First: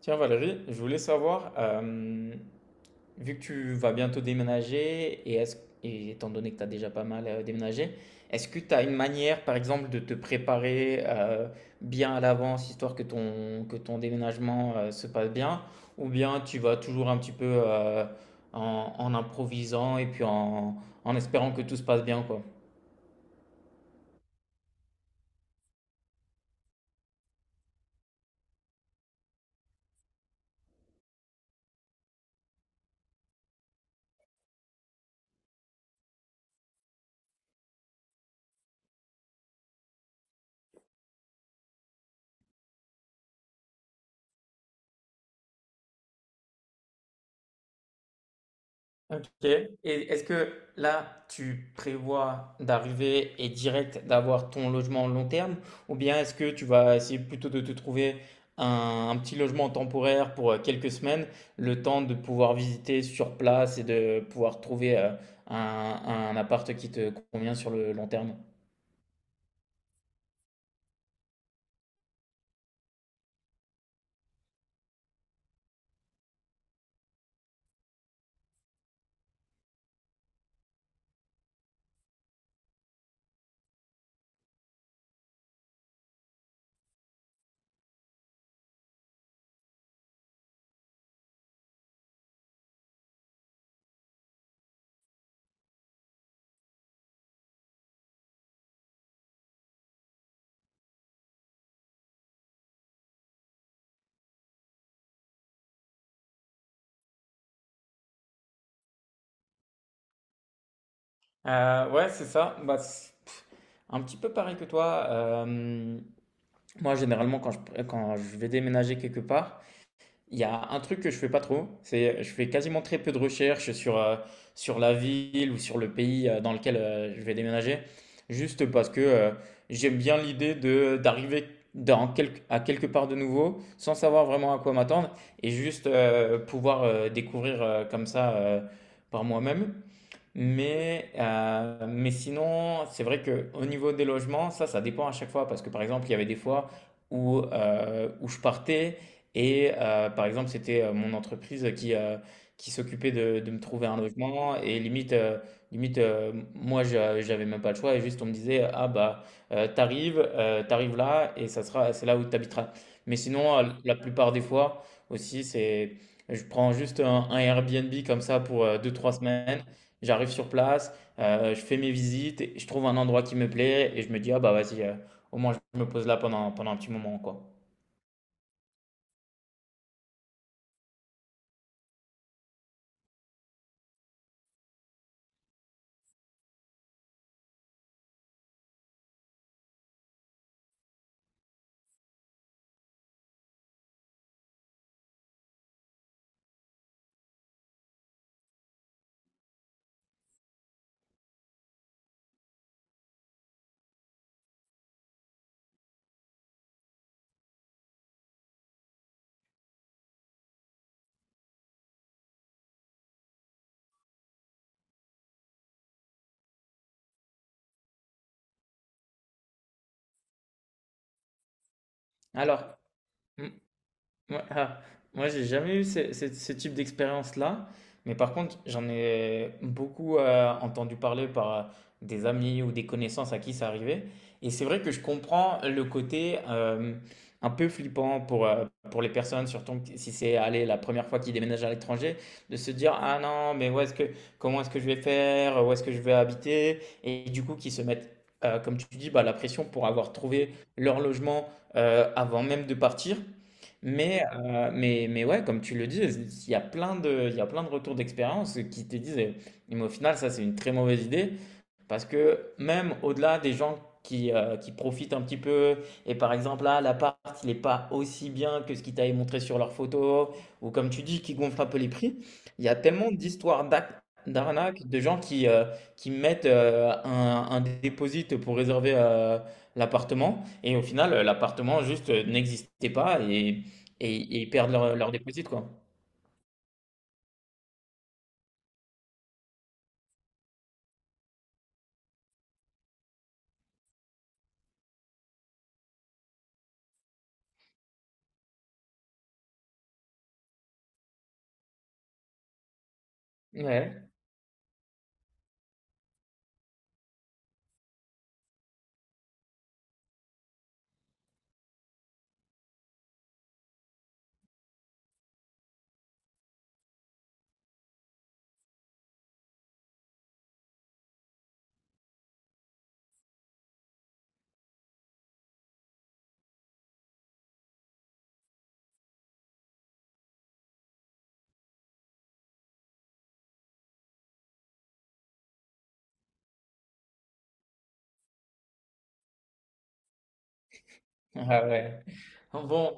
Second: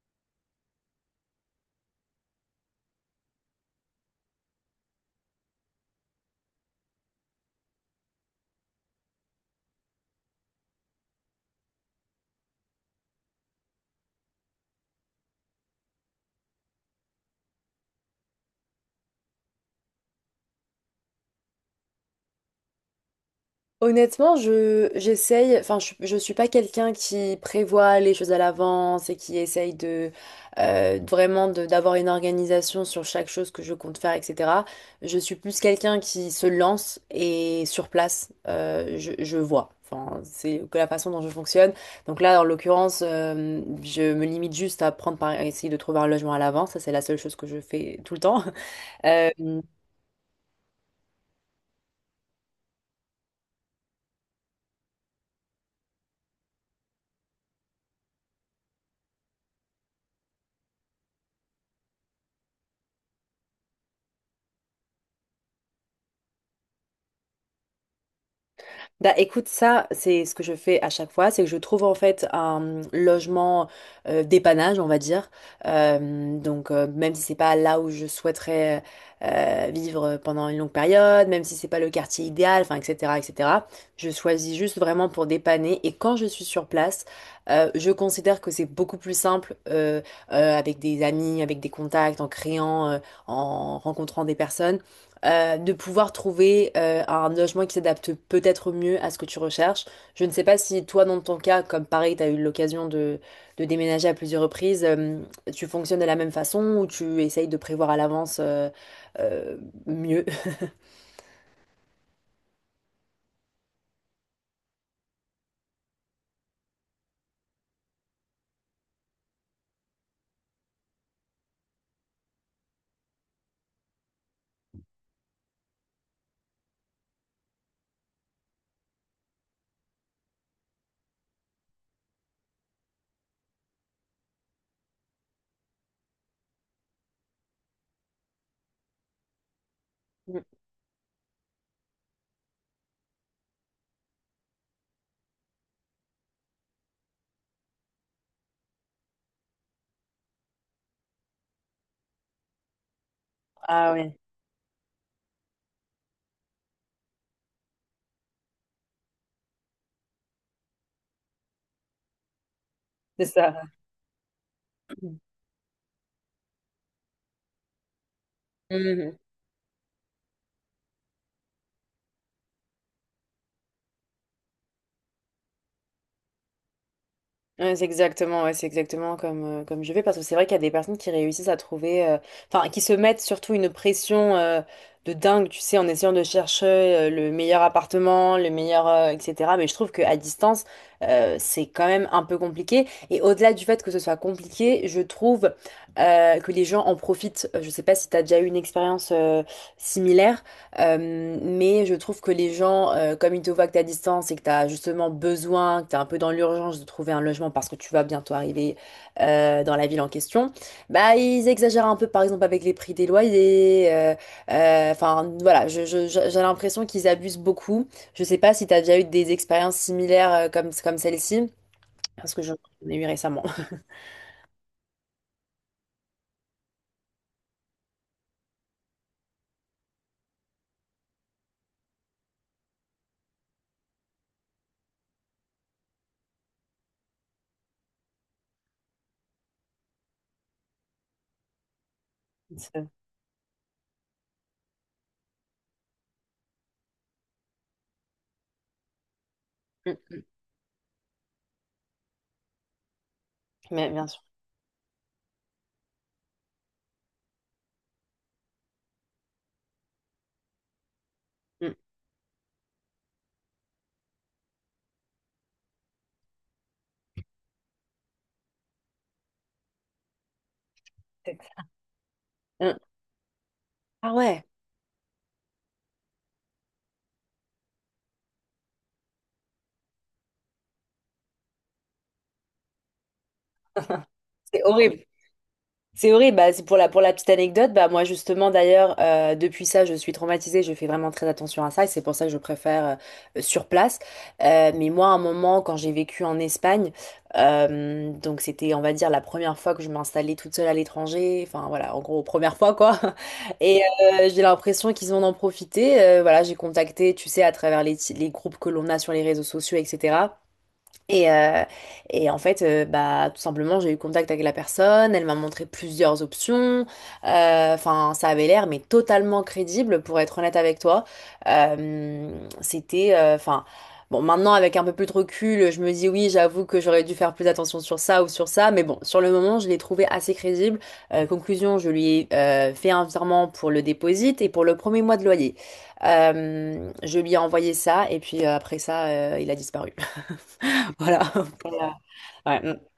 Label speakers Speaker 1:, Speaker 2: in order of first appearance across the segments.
Speaker 1: Tiens Valérie, je voulais savoir, vu que tu vas bientôt déménager et étant donné que tu as déjà pas mal déménagé, est-ce que tu as une manière par exemple de te préparer bien à l'avance, histoire que ton déménagement se passe bien, ou bien tu vas toujours un petit peu en improvisant et puis en espérant que tout se passe bien, quoi?
Speaker 2: Honnêtement, je j'essaye, je suis pas quelqu'un qui prévoit les choses à l'avance et qui essaye de vraiment d'avoir une organisation sur chaque chose que je compte faire, etc. Je suis plus quelqu'un qui se lance et sur place, je vois. Enfin, c'est que la façon dont je fonctionne. Donc là, en l'occurrence, je me limite juste à essayer de trouver un logement à l'avance. Ça, c'est la seule chose que je fais tout le temps.
Speaker 1: OK.
Speaker 2: Euh,
Speaker 1: Et est-ce que là, tu prévois d'arriver et direct d'avoir ton logement long terme, ou bien est-ce que tu vas essayer plutôt de te trouver un petit logement temporaire pour quelques semaines, le temps de pouvoir visiter sur place et de pouvoir trouver un appart qui te convient sur le long terme?
Speaker 2: Bah écoute, ça, c'est ce que je fais à chaque fois, c'est que je trouve en fait un logement dépannage, on va dire. Donc même si c'est pas là où je souhaiterais vivre pendant une longue période, même si c'est pas le quartier idéal, enfin etc. etc. Je choisis juste vraiment pour dépanner. Et quand je suis sur place, je considère que c'est beaucoup plus simple avec des amis, avec des contacts, en rencontrant des personnes de pouvoir trouver un logement qui s'adapte peut-être mieux à ce que tu recherches. Je ne sais pas si toi, dans ton cas, comme pareil, tu as eu l'occasion de déménager à plusieurs reprises, tu fonctionnes de la même façon ou tu essayes de prévoir à l'avance euh, mieux.
Speaker 1: Ouais, c'est ça. Bah, un petit peu pareil que toi. Moi, généralement, quand je vais déménager quelque part, il y a un truc que je fais pas trop, c'est je fais quasiment très peu de recherches sur la ville ou sur le pays dans lequel je vais déménager, juste parce que j'aime bien l'idée de d'arriver à quelque part de nouveau sans savoir vraiment à quoi m'attendre, et juste pouvoir découvrir comme ça par moi-même. Mais, mais sinon, c'est vrai qu'au niveau des logements, ça dépend à chaque fois. Parce que par exemple, il y avait des fois où je partais et par exemple, c'était mon entreprise qui s'occupait de me trouver
Speaker 2: Ah
Speaker 1: un
Speaker 2: ouais,
Speaker 1: logement. Et limite, limite moi, j'avais même pas le choix. Et juste, on me disait, ah bah, t'arrives là et ça sera, c'est là où t'habiteras. Mais
Speaker 2: c'est
Speaker 1: sinon,
Speaker 2: ça.
Speaker 1: la plupart des fois aussi, c'est. Je prends juste un Airbnb comme ça pour deux trois
Speaker 2: Mhm.
Speaker 1: semaines. J'arrive sur place, je fais mes visites, et je trouve un endroit qui me plaît et je me dis, ah bah vas-y, au moins je me pose là pendant un petit moment, quoi.
Speaker 2: Ouais, c'est exactement comme, comme je vais parce que c'est vrai qu'il y a des personnes qui réussissent à trouver, enfin, qui se mettent surtout une pression de dingue, tu sais, en essayant de chercher le meilleur appartement, le meilleur, etc. Mais je trouve qu'à distance, c'est quand même un peu compliqué. Et au-delà du fait que ce soit compliqué, je trouve que les gens en profitent. Je sais pas si tu as déjà eu une expérience similaire, mais je trouve que les gens, comme ils te voient que tu à distance et que tu as justement besoin, que tu es un peu dans l'urgence de trouver un logement parce que tu vas bientôt arriver dans la ville en question, bah ils exagèrent un peu par exemple avec les prix des loyers. Enfin voilà, j'ai l'impression qu'ils abusent beaucoup. Je sais pas si tu as déjà eu des expériences similaires comme, comme celle-ci, parce que j'en
Speaker 1: Alors,
Speaker 2: ai eu récemment.
Speaker 1: ouais, ah, moi, j'ai jamais eu ce type d'expérience-là, mais par contre, j'en ai beaucoup entendu parler par des amis ou des connaissances à qui ça arrivait. Et c'est vrai que je comprends le côté un peu flippant pour les personnes, surtout que si c'est, allez, la première fois qu'ils déménagent à l'étranger, de se dire, ah non, mais où est-ce que, comment est-ce que je vais faire, où est-ce que je vais habiter? Et du coup, qu'ils se mettent, comme tu dis, bah, la pression pour
Speaker 2: Mm,
Speaker 1: avoir
Speaker 2: mm.
Speaker 1: trouvé leur logement avant même de partir.
Speaker 2: Mais bien sûr.
Speaker 1: Mais, mais ouais, comme tu le dis, il y a plein de, il y a plein de retours d'expérience qui te disent, eh, mais au final, ça, c'est une très mauvaise idée.
Speaker 2: Mm.
Speaker 1: Parce que même au-delà des gens qui profitent un petit peu, et par exemple là, l'appart, il n'est pas aussi bien que ce qu'ils t'avaient montré sur leurs photos, ou, comme tu dis, qui gonflent un peu les prix, il y a
Speaker 2: Mm.
Speaker 1: tellement d'histoires d'ac-
Speaker 2: Ah ouais,
Speaker 1: d'arnaques, de gens qui mettent un dépôt pour réserver l'appartement, et au final, l'appartement juste n'existait pas, et, et ils
Speaker 2: c'est
Speaker 1: perdent leur,
Speaker 2: horrible.
Speaker 1: leur dépôt, quoi.
Speaker 2: C'est horrible. Bah, c'est pour la petite anecdote, bah, moi justement d'ailleurs, depuis ça, je suis traumatisée, je fais vraiment très attention à ça et c'est pour ça que je préfère sur place. Mais moi, à un moment, quand j'ai vécu en Espagne, donc c'était, on va dire, la première fois que je m'installais toute seule à l'étranger, enfin voilà, en gros, première fois quoi. Et
Speaker 1: Ouais.
Speaker 2: j'ai l'impression qu'ils ont en profité. Voilà, j'ai contacté, tu sais, à travers les groupes que l'on a sur les réseaux sociaux, etc. Et, euh, et en fait, bah, tout simplement, j'ai eu contact avec la personne, elle m'a montré plusieurs options. Enfin, ça avait l'air, mais totalement crédible, pour être honnête avec toi. Euh, c'était, enfin, bon, maintenant, avec un peu plus de recul, je me dis oui, j'avoue que j'aurais dû faire plus attention sur ça ou sur ça, mais bon, sur le moment, je l'ai trouvé assez crédible. Conclusion, je lui ai fait un virement pour le déposit et pour le premier mois de loyer. Je lui ai envoyé ça, et puis après ça, il a disparu. Voilà.
Speaker 1: Ah
Speaker 2: Voilà.
Speaker 1: ouais.
Speaker 2: Ouais, mm.
Speaker 1: Bon,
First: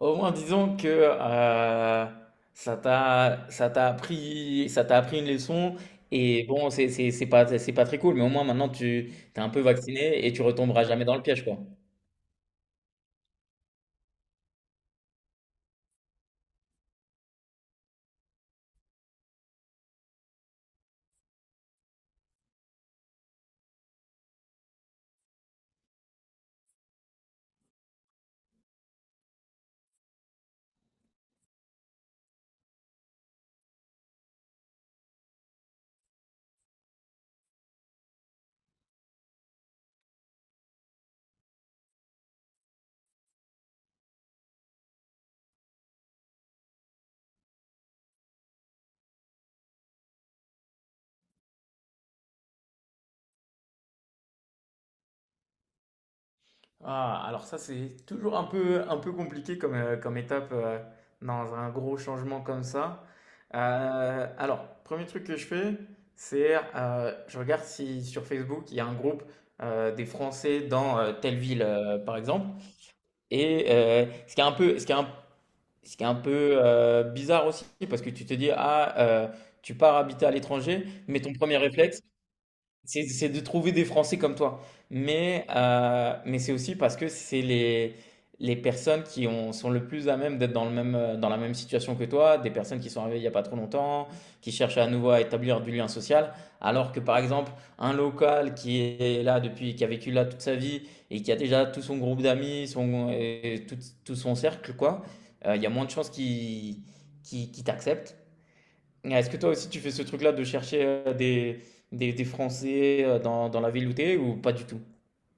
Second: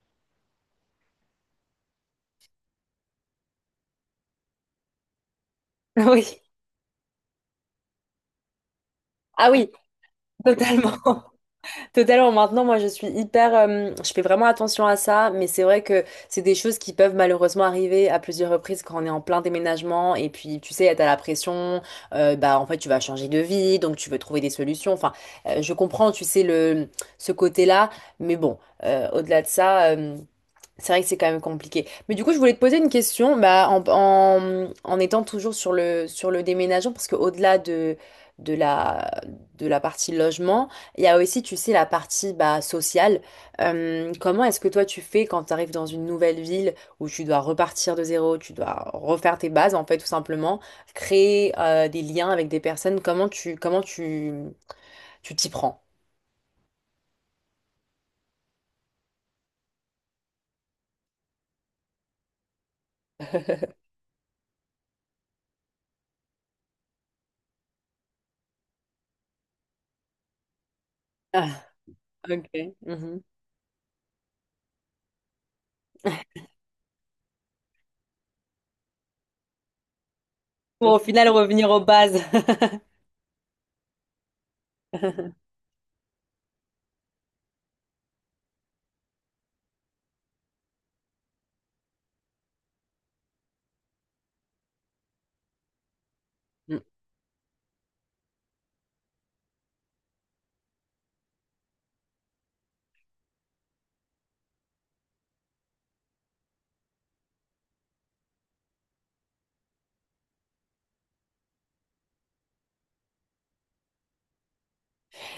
Speaker 1: au moins, disons que ça t'a appris une leçon,
Speaker 2: Oui.
Speaker 1: et bon, c'est pas très cool, mais au moins maintenant tu t'es un
Speaker 2: Ah
Speaker 1: peu
Speaker 2: oui,
Speaker 1: vacciné et tu retomberas
Speaker 2: totalement.
Speaker 1: jamais dans le piège, quoi.
Speaker 2: Totalement. Maintenant, moi, je suis hyper... je fais vraiment attention à ça, mais c'est vrai que c'est des choses qui peuvent malheureusement arriver à plusieurs reprises quand on est en plein déménagement. Et puis, tu sais, t'as la pression. Bah, en fait, tu vas changer de vie, donc tu veux trouver des solutions. Enfin, je comprends, tu sais, le, ce côté-là. Mais bon, au-delà de ça... c'est vrai que c'est quand même compliqué. Mais du coup, je voulais te poser une question, bah, en étant toujours sur le déménagement, parce qu'au-delà de la, de la partie logement, il y a aussi, tu sais, la partie bah, sociale. Comment est-ce que toi, tu fais quand tu arrives dans une nouvelle ville où tu dois repartir de zéro, tu dois refaire tes bases, en fait, tout simplement, créer des liens avec des personnes, comment tu, tu t'y prends?
Speaker 1: Ah, alors ça c'est toujours un peu compliqué comme comme étape dans un gros changement comme ça. Alors, premier truc que je fais, c'est je regarde si sur Facebook il y a un groupe des Français dans telle ville
Speaker 2: Ah,
Speaker 1: par exemple.
Speaker 2: ok. Mhm.
Speaker 1: Et ce qui est un peu bizarre aussi, parce que tu te dis, ah, tu pars habiter à l'étranger,
Speaker 2: Pour au
Speaker 1: mais
Speaker 2: final
Speaker 1: ton premier
Speaker 2: revenir aux
Speaker 1: réflexe,
Speaker 2: bases.
Speaker 1: c'est de trouver des Français comme toi. Mais, mais c'est aussi parce que c'est les personnes qui sont le plus à même d'être dans la même situation que toi, des personnes qui sont arrivées il n'y a pas trop longtemps, qui cherchent à nouveau à établir du lien social,
Speaker 2: Mm.
Speaker 1: alors que par exemple, un local qui est là depuis, qui a vécu là toute sa vie et qui a déjà tout son groupe d'amis, son, et tout, tout son cercle, quoi, il y a moins de chances qu'il t'accepte. Ah, est-ce que toi aussi tu fais ce truc-là de chercher des Français dans la ville où t'es, ou pas du tout?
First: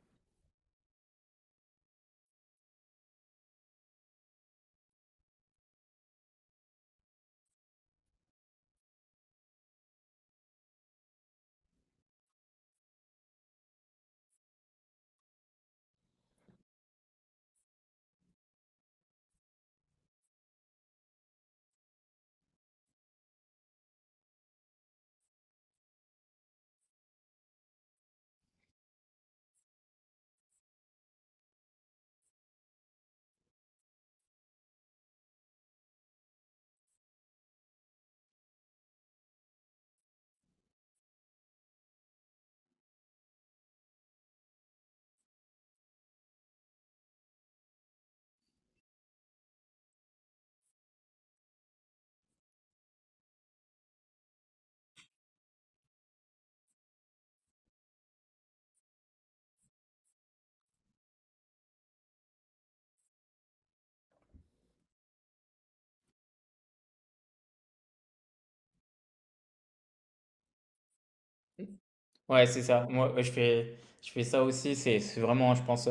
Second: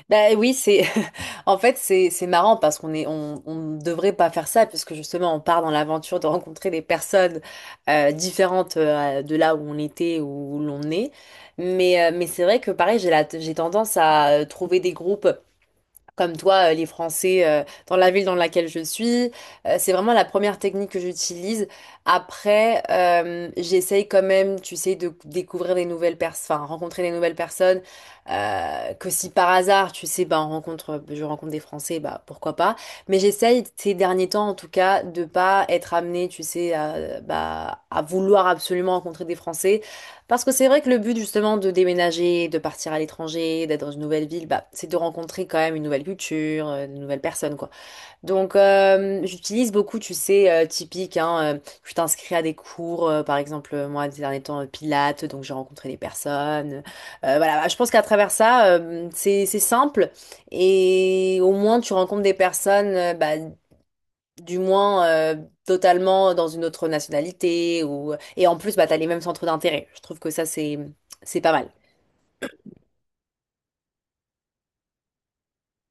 Speaker 2: Bah oui, c'est en fait c'est marrant parce qu'on est on ne devrait pas faire ça puisque justement on part dans l'aventure de rencontrer des personnes différentes de là où on était ou où l'on est. Mais c'est vrai que pareil, j'ai tendance à trouver des groupes. Comme toi, les Français, dans la ville dans laquelle je suis. C'est vraiment la première technique que j'utilise. Après, j'essaye quand même, tu sais, de découvrir des nouvelles personnes, enfin, rencontrer des nouvelles personnes. Que si par hasard, tu sais, ben, on rencontre, je rencontre des Français, bah, pourquoi pas. Mais j'essaye ces derniers temps, en tout cas, de pas être amenée, tu sais, à, bah, à vouloir absolument rencontrer des Français. Parce que c'est vrai que le but justement de déménager, de partir à l'étranger, d'être dans une nouvelle ville, bah, c'est de rencontrer quand même une nouvelle culture, de nouvelles personnes quoi. Donc j'utilise beaucoup, tu sais, typique, hein, je t'inscris à des cours, par exemple moi ces derniers temps Pilates, donc j'ai rencontré des personnes. Voilà, bah, je pense qu'à travers ça, c'est simple et au moins tu rencontres des personnes, bah, du moins totalement dans une autre nationalité ou et en plus bah t'as les mêmes centres d'intérêt. Je trouve que ça c'est pas mal.
Speaker 1: Ouais, c'est ça. Moi, je fais ça aussi. C'est vraiment, je pense,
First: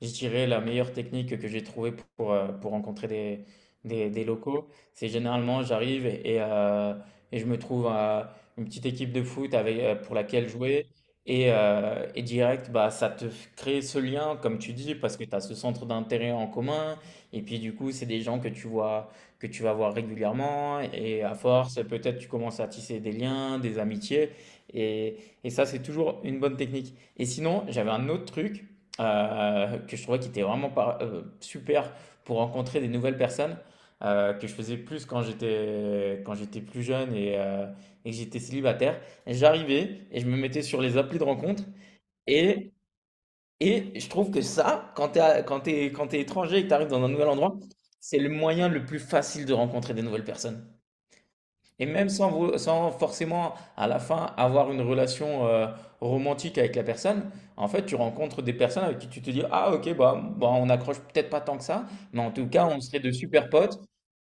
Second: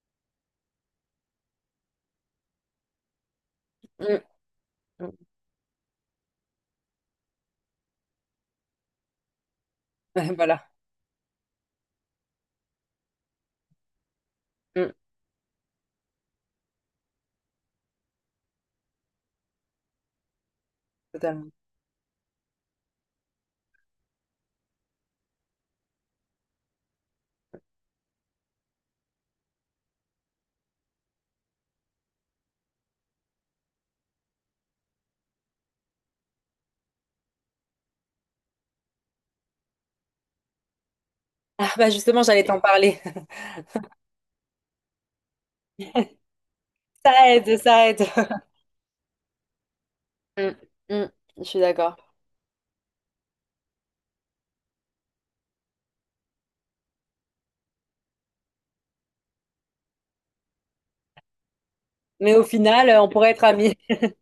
Speaker 1: je dirais la meilleure technique que j'ai trouvée pour rencontrer des, des,
Speaker 2: Mm,
Speaker 1: des locaux: c'est généralement j'arrive et je me trouve une petite équipe de foot avec, pour
Speaker 2: mm.
Speaker 1: laquelle
Speaker 2: Voilà.
Speaker 1: jouer. Et, et direct, bah, ça te crée ce lien, comme tu
Speaker 2: Mm,
Speaker 1: dis, parce que tu as ce centre d'intérêt en commun. Et puis du coup, c'est des gens que tu vois, que tu vas voir régulièrement. Et à
Speaker 2: totalement.
Speaker 1: force, peut-être tu commences à tisser des liens, des amitiés. Et, et ça, c'est toujours une bonne technique. Et sinon, j'avais un autre truc que je trouvais qui était vraiment super pour rencontrer des nouvelles personnes que je faisais plus quand j'étais plus jeune, et que j'étais célibataire. J'arrivais et je me mettais sur les applis de rencontre,
Speaker 2: Ah bah justement j'allais t'en
Speaker 1: et
Speaker 2: parler.
Speaker 1: et je trouve que ça, quand t'es à- quand t'es étranger et que t'arrives dans un nouvel
Speaker 2: Ça
Speaker 1: endroit,
Speaker 2: aide, ça aide.
Speaker 1: c'est le moyen le plus facile de rencontrer des nouvelles
Speaker 2: Mm,
Speaker 1: personnes.
Speaker 2: mm, je suis
Speaker 1: Et même
Speaker 2: d'accord.
Speaker 1: sans, sans forcément à la fin avoir une relation romantique avec la personne, en fait tu rencontres des personnes avec qui tu te dis, ah ok, bah, on accroche peut-être pas tant que ça, mais en
Speaker 2: Mais au
Speaker 1: tout cas on
Speaker 2: final,
Speaker 1: serait
Speaker 2: on
Speaker 1: de
Speaker 2: pourrait être
Speaker 1: super
Speaker 2: amis.
Speaker 1: potes,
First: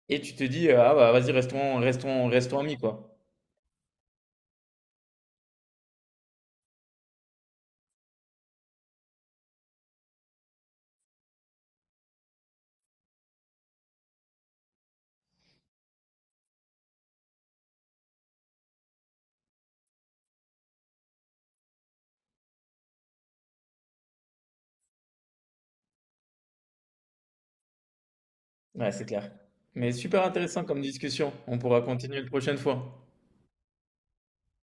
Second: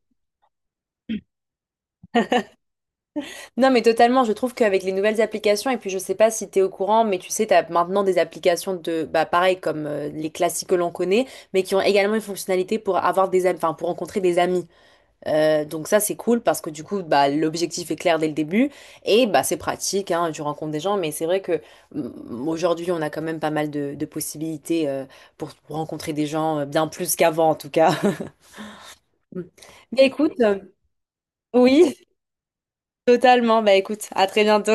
Speaker 1: et tu te dis ah bah vas-y, restons amis, quoi.
Speaker 2: Non, mais totalement, je trouve qu'avec les nouvelles applications, et puis je sais pas si t'es au courant, mais tu sais, t'as maintenant des applications de, bah pareil, comme les classiques que l'on connaît, mais qui ont également une fonctionnalité pour avoir des amis, enfin, pour rencontrer des amis. Donc ça c'est cool parce que du coup bah, l'objectif est clair dès le début et bah, c'est pratique, hein, tu rencontres des gens mais c'est vrai que mm, aujourd'hui on a quand même pas mal de possibilités pour rencontrer des gens bien plus qu'avant en tout cas.
Speaker 1: Ouais, c'est clair. Mais
Speaker 2: Mais
Speaker 1: super
Speaker 2: écoute,
Speaker 1: intéressant comme discussion, on pourra
Speaker 2: oui,
Speaker 1: continuer une prochaine fois.
Speaker 2: totalement, bah écoute, à très bientôt.